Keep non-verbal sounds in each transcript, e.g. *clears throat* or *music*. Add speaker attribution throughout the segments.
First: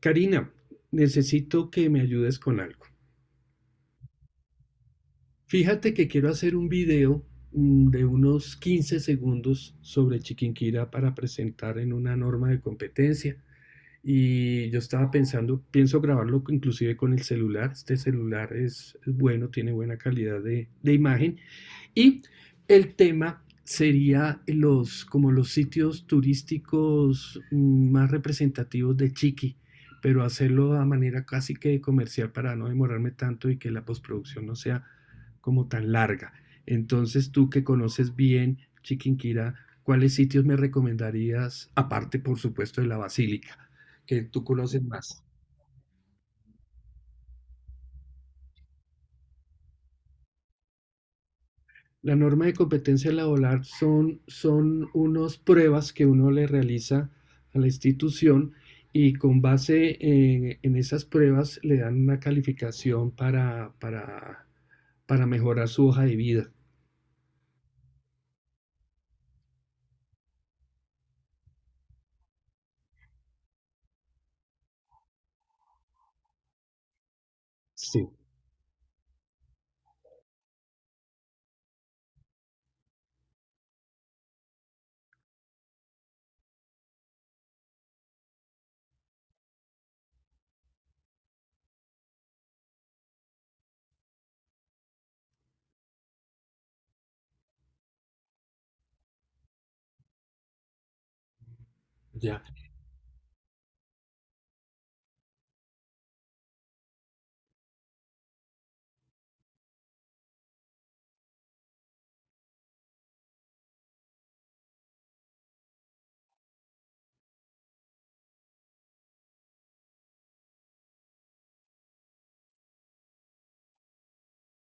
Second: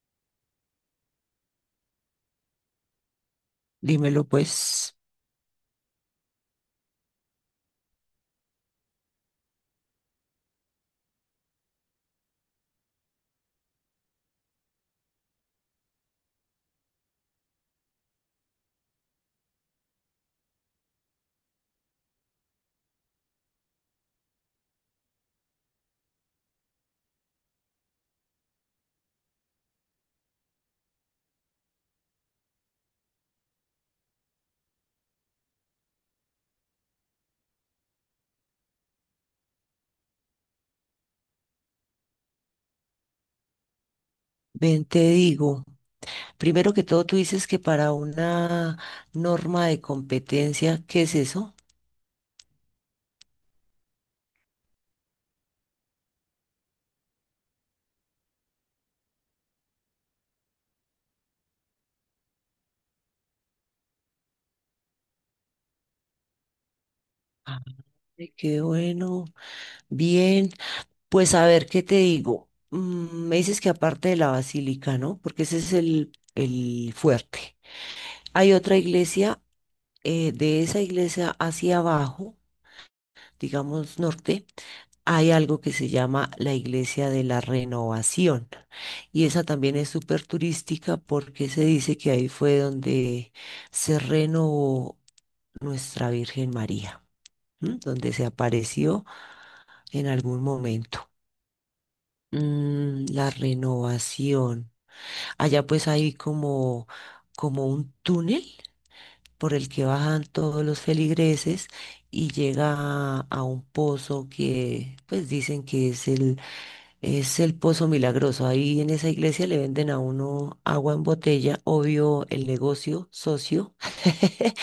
Speaker 1: Karina, necesito que me ayudes con algo.
Speaker 2: Dímelo pues,
Speaker 1: Fíjate que quiero hacer un video de unos 15 segundos sobre Chiquinquirá para presentar en una norma de competencia. Y yo estaba pensando, pienso grabarlo inclusive con el celular. Este celular es bueno, tiene buena calidad de imagen. Y el tema sería como los sitios turísticos más representativos de Chiqui, pero hacerlo a manera casi que comercial para no demorarme tanto y que la postproducción no sea como tan larga. Entonces tú que conoces bien Chiquinquirá, ¿cuáles sitios me recomendarías, aparte por supuesto de la Basílica, que tú conoces
Speaker 2: ven, te
Speaker 1: más?
Speaker 2: digo. Primero que todo, tú dices que para una norma de competencia, ¿qué es eso?
Speaker 1: La norma de competencia laboral son unas pruebas que uno le realiza a la institución y con base en esas pruebas le dan una calificación para mejorar su hoja de vida.
Speaker 2: Ay, qué bueno, bien. Pues a ver, ¿qué te digo? Mm, me dices que aparte de la basílica, ¿no? Porque ese es el fuerte.
Speaker 1: Sí,
Speaker 2: Hay otra iglesia, de esa iglesia hacia abajo, digamos norte. Hay algo que se llama la Iglesia de la Renovación y esa también es súper turística porque se dice que ahí fue donde se renovó nuestra Virgen María, ¿m? Donde se apareció en algún momento.
Speaker 1: ya.
Speaker 2: Mm, la renovación. Allá pues hay como, como un túnel por el que bajan todos los feligreses y llega a un pozo que pues dicen que es el Es el Pozo Milagroso. Ahí en esa iglesia le venden a uno agua en botella, obvio el negocio, socio. *laughs*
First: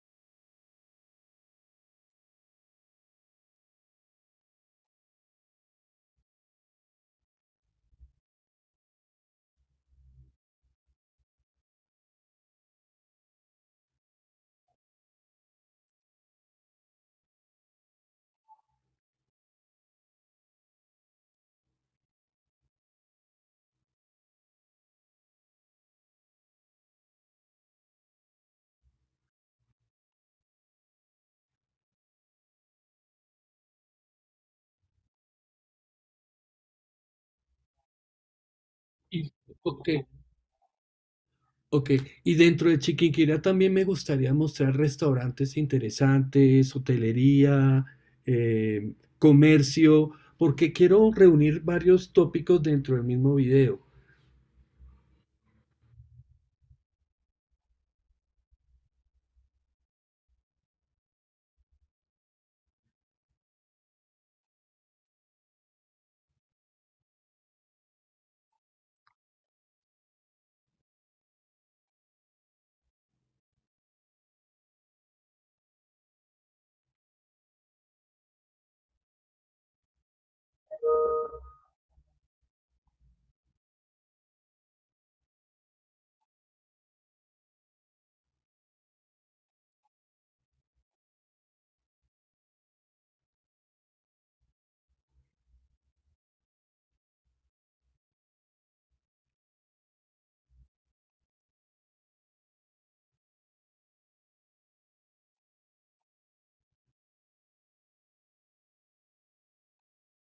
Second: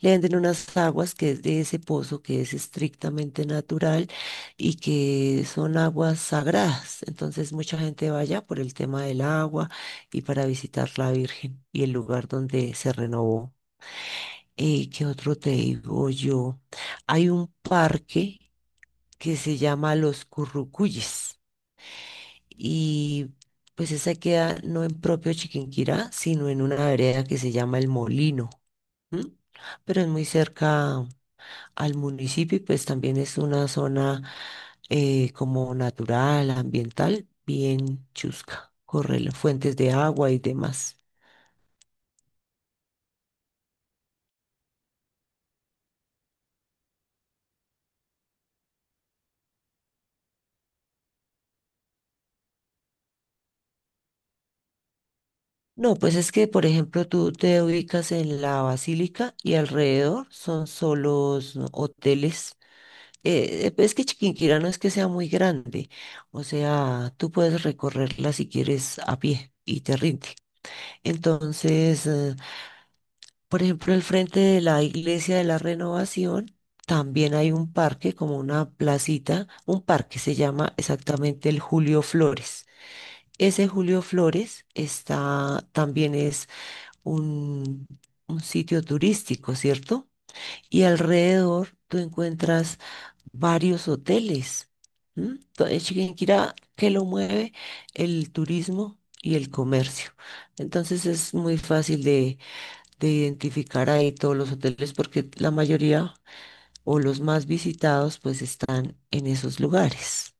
Speaker 2: Le venden unas aguas que es de ese pozo, que es estrictamente natural y que son aguas sagradas. Entonces mucha gente va allá por el tema del agua y para visitar la Virgen y el lugar donde se renovó. ¿Qué otro te digo yo? Hay un parque que se llama Los Currucuyes y pues esa queda no en propio Chiquinquirá, sino en una vereda que se llama El Molino, ¿m? Pero es muy cerca al municipio y pues también es una zona como natural, ambiental, bien chusca, corre
Speaker 1: Y,
Speaker 2: las fuentes
Speaker 1: ok,
Speaker 2: de agua y demás.
Speaker 1: ok. Y dentro de Chiquinquirá también me gustaría mostrar restaurantes interesantes, hotelería, comercio, porque quiero reunir varios tópicos dentro del mismo video.
Speaker 2: No, pues es que, por ejemplo, tú te ubicas en la Basílica y alrededor son solos hoteles. Es que Chiquinquirá no es que sea muy grande, o sea, tú puedes recorrerla si quieres a pie y te rinde. Entonces, por ejemplo, al frente de la Iglesia de la Renovación también hay un parque, como una placita, un parque se llama exactamente el Julio Flores. Ese Julio Flores está, también es un, un sitio turístico, ¿cierto? Y alrededor tú encuentras varios hoteles. ¿M? Chiquinquirá, ¿que lo mueve? El turismo y el comercio. Entonces es muy fácil de identificar ahí todos los hoteles porque la mayoría o los más visitados pues están en esos lugares.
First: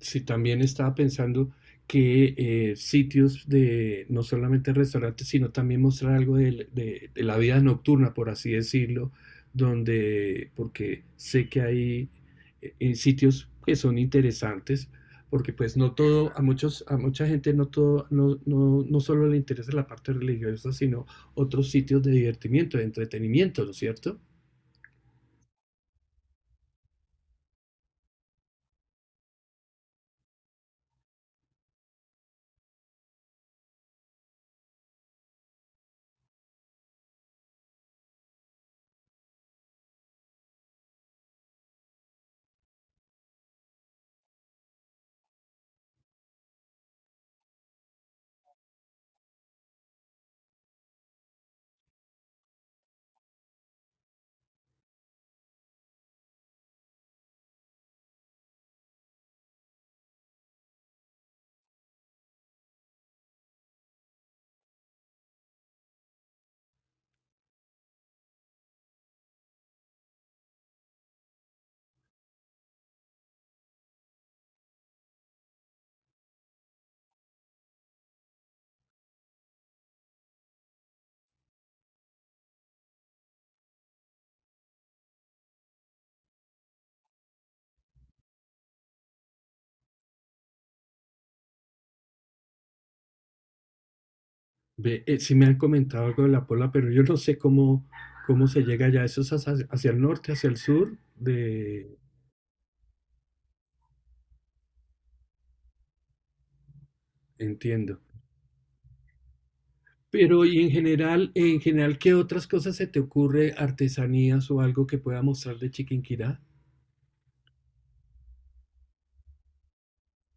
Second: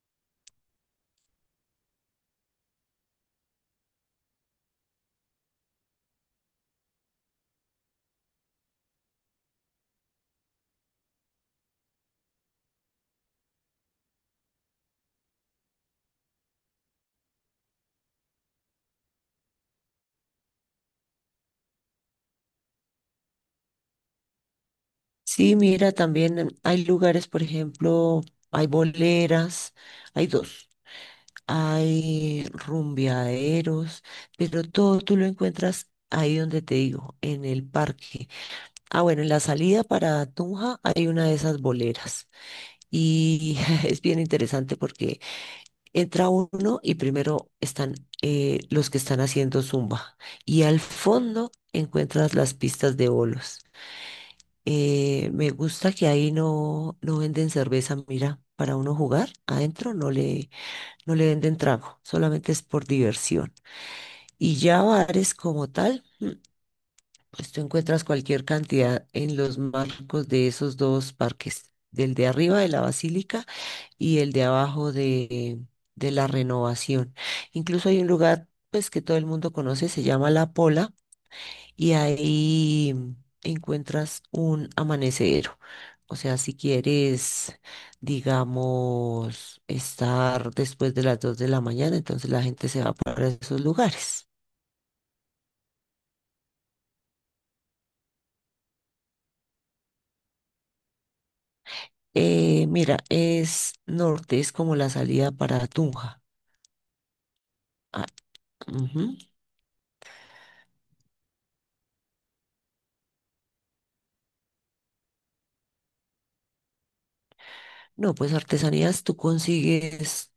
Speaker 1: Sí, también estaba pensando que sitios de no solamente restaurantes, sino también mostrar algo de la vida nocturna, por así decirlo, donde, porque sé que hay sitios que son interesantes, porque pues no todo, a muchos, a mucha gente no todo, no solo le interesa la parte religiosa, sino otros sitios de divertimiento, de entretenimiento, ¿no es cierto?
Speaker 2: Sí, mira, también hay lugares, por ejemplo, hay boleras, hay dos, hay rumbeaderos, pero todo tú lo encuentras ahí donde te digo, en el parque. Ah, bueno, en la salida para Tunja hay una de esas boleras y *laughs* es bien interesante porque entra uno y primero están los que están haciendo zumba y al fondo encuentras las pistas de bolos. Me gusta que ahí no, no venden cerveza, mira, para uno jugar adentro no le venden trago, solamente es por diversión. Y ya bares como tal. Pues tú encuentras cualquier cantidad en los marcos de esos dos parques, del de arriba de la Basílica y el de abajo de la Renovación. Incluso hay un lugar pues que todo el mundo conoce, se llama La Pola, y ahí encuentras un amanecedero. O sea, si quieres, digamos, estar después de las 2 de la mañana, entonces la gente se va para esos lugares.
Speaker 1: Ve, sí me han comentado algo de la Pola, pero yo no sé cómo se llega allá. Eso es hacia el norte, hacia el sur, de…
Speaker 2: Mira, es norte, es como la salida para Tunja.
Speaker 1: Entiendo.
Speaker 2: Ah, ujú.
Speaker 1: Pero y en general, ¿qué otras cosas se te ocurre, artesanías o algo que pueda mostrar de Chiquinquirá?
Speaker 2: No, pues artesanías tú consigues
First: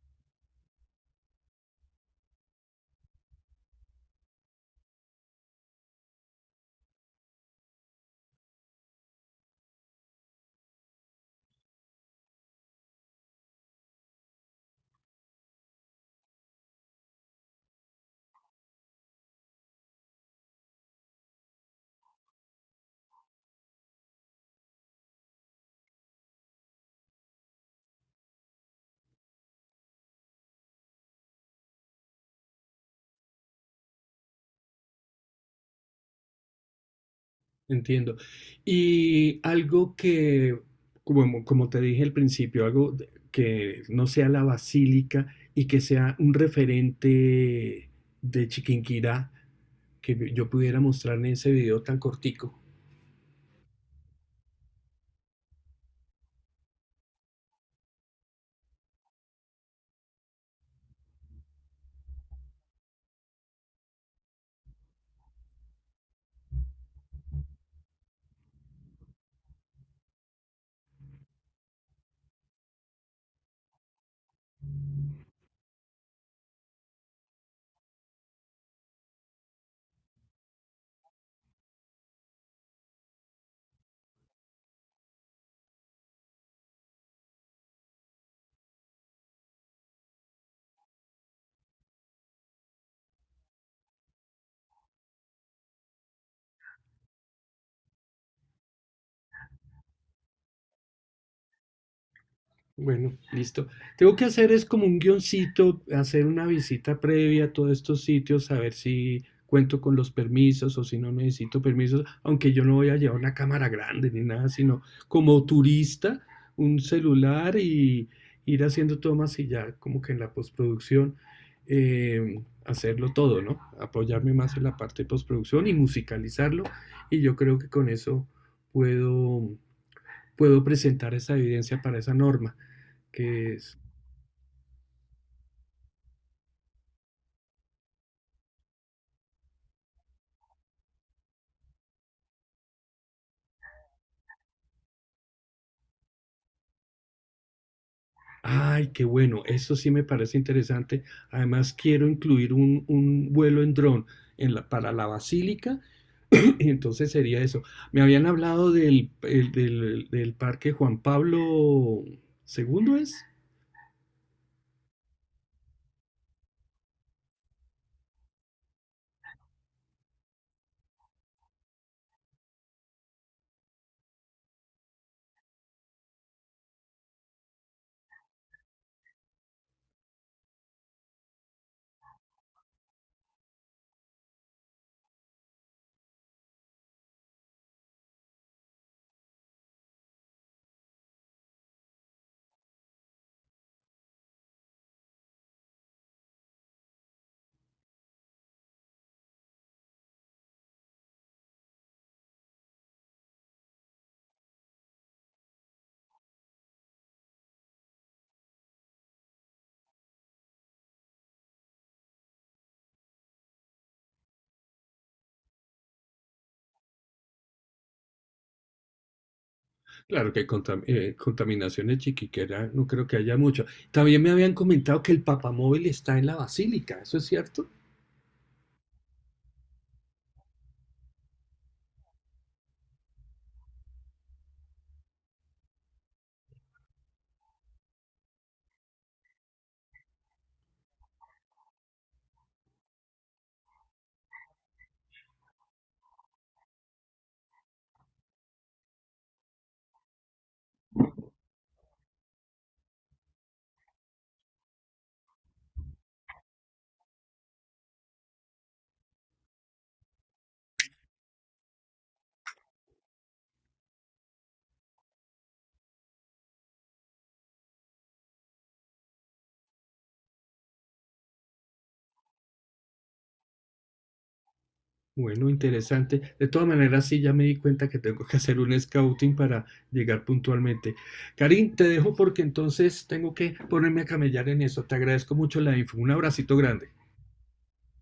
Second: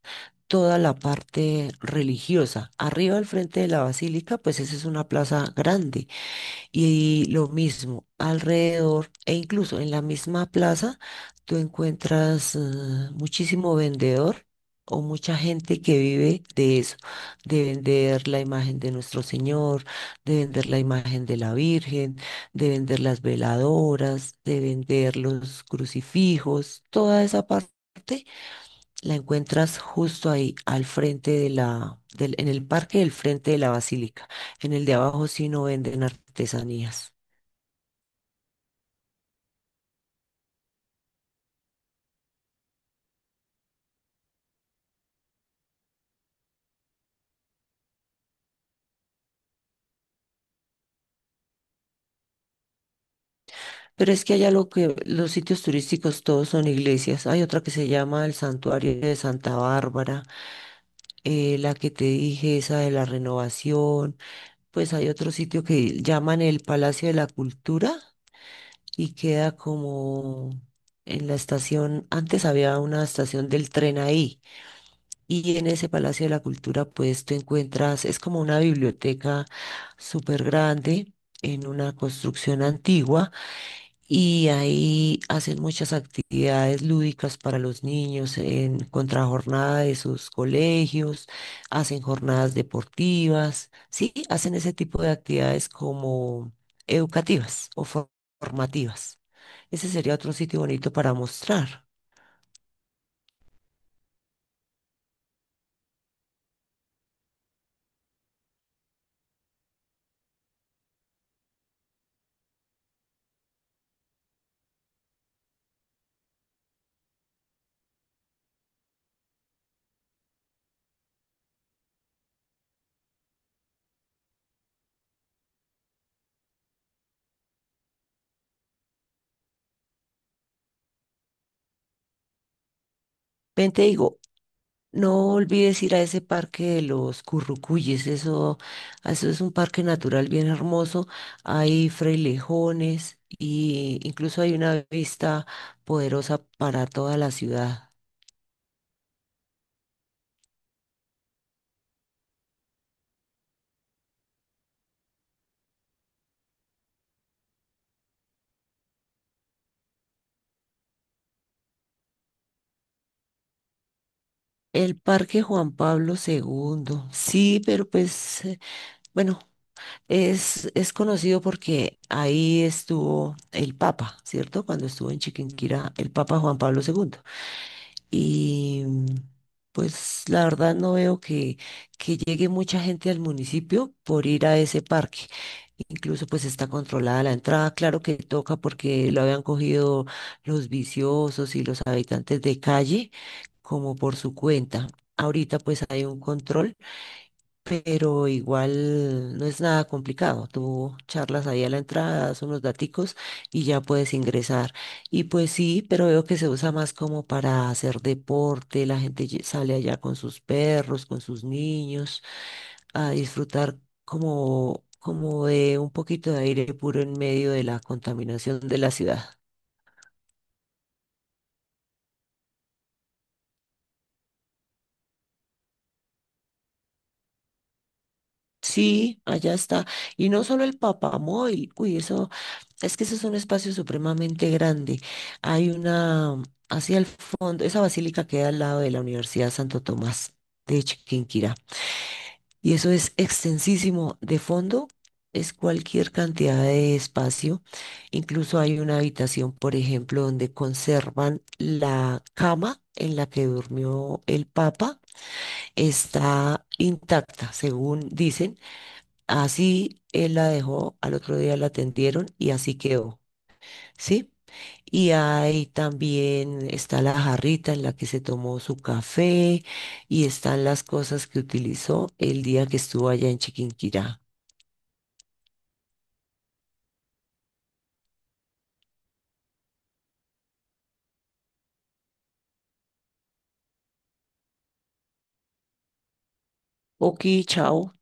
Speaker 2: toda la parte religiosa. Arriba al frente de la basílica, pues esa es una plaza grande. Y lo mismo, alrededor e incluso en la misma plaza, tú encuentras muchísimo vendedor o mucha gente que vive de eso, de vender la imagen de nuestro Señor, de vender la imagen de la Virgen, de vender las veladoras, de vender los crucifijos, toda esa parte la encuentras justo ahí, al frente de en el parque del frente de la basílica. En el de abajo sí no venden artesanías.
Speaker 1: Entiendo. Y algo que, como, como te dije al principio, algo que no sea la basílica y que sea un referente de Chiquinquirá que yo pudiera mostrar en ese video tan cortico.
Speaker 2: Pero es que allá lo que los sitios turísticos todos son iglesias. Hay otra que se llama el Santuario de Santa Bárbara, la que te dije, esa de la Renovación. Pues hay otro sitio que llaman el Palacio de la Cultura y queda como en la estación. Antes había una estación del tren ahí y en ese Palacio de la Cultura pues tú encuentras, es como una biblioteca súper grande en una construcción antigua y ahí hacen muchas actividades lúdicas para los niños en contrajornada de sus colegios, hacen jornadas deportivas, sí, hacen ese tipo de actividades como educativas o formativas. Ese sería otro sitio bonito para mostrar.
Speaker 1: Bueno, listo. Tengo que hacer es como un guioncito, hacer una visita previa a todos estos sitios, a ver si cuento con los permisos o si no necesito permisos, aunque yo no voy a llevar una cámara grande ni nada, sino como turista, un celular y ir haciendo tomas y ya como que en la postproducción hacerlo todo, ¿no? Apoyarme más en la parte de postproducción y musicalizarlo y yo creo que con eso puedo, puedo presentar esa evidencia para esa norma que
Speaker 2: Ven,
Speaker 1: es,
Speaker 2: te digo, no olvides ir a ese parque de los Currucuyes, eso es un parque natural bien hermoso. Hay frailejones y incluso hay una vista poderosa para toda la ciudad.
Speaker 1: ay, qué bueno, eso sí me parece interesante. Además, quiero incluir un vuelo en dron para la basílica, *clears throat* y entonces sería eso. Me habían hablado del parque Juan Pablo II ¿es?
Speaker 2: El Parque Juan Pablo II, sí, pero pues, bueno, es conocido porque ahí estuvo el Papa, ¿cierto? Cuando estuvo en Chiquinquirá el Papa Juan Pablo II. Y pues la verdad no veo que llegue mucha gente al municipio por ir a ese parque. Incluso pues está controlada la entrada, claro que toca porque lo habían cogido los viciosos y los habitantes de calle como por su cuenta. Ahorita pues hay un control pero igual no es nada complicado. Tú charlas ahí a la entrada, das unos daticos y ya puedes ingresar. Y pues sí, pero veo que se usa más como para hacer deporte, la gente sale allá con sus perros, con sus niños, a disfrutar como, como de un poquito de aire puro en medio de la contaminación de la ciudad.
Speaker 1: Claro que contaminación de Chiquiquera no creo que haya mucho. También me habían comentado que el papamóvil está en la basílica, ¿eso es cierto?
Speaker 2: Sí, allá está. Y no solo el Papamóvil, uy, eso, es que eso es un espacio supremamente grande. Hay una, hacia el fondo, esa basílica queda al lado de la Universidad Santo Tomás de Chiquinquirá. Y eso es extensísimo. De fondo es cualquier cantidad de espacio. Incluso hay una habitación, por ejemplo, donde conservan la cama en la que durmió el Papa. Está intacta, según dicen. Así él la dejó, al otro día la atendieron y así quedó, ¿sí? Y ahí también está la jarrita en la que se tomó su café y están las cosas que utilizó el día que estuvo allá en Chiquinquirá.
Speaker 1: Bueno, interesante. De todas maneras, sí, ya me di cuenta que tengo que hacer un scouting para llegar puntualmente. Karin, te dejo porque entonces tengo que ponerme a camellar en eso. Te agradezco mucho la info. Un abracito grande.
Speaker 2: Ok, chao.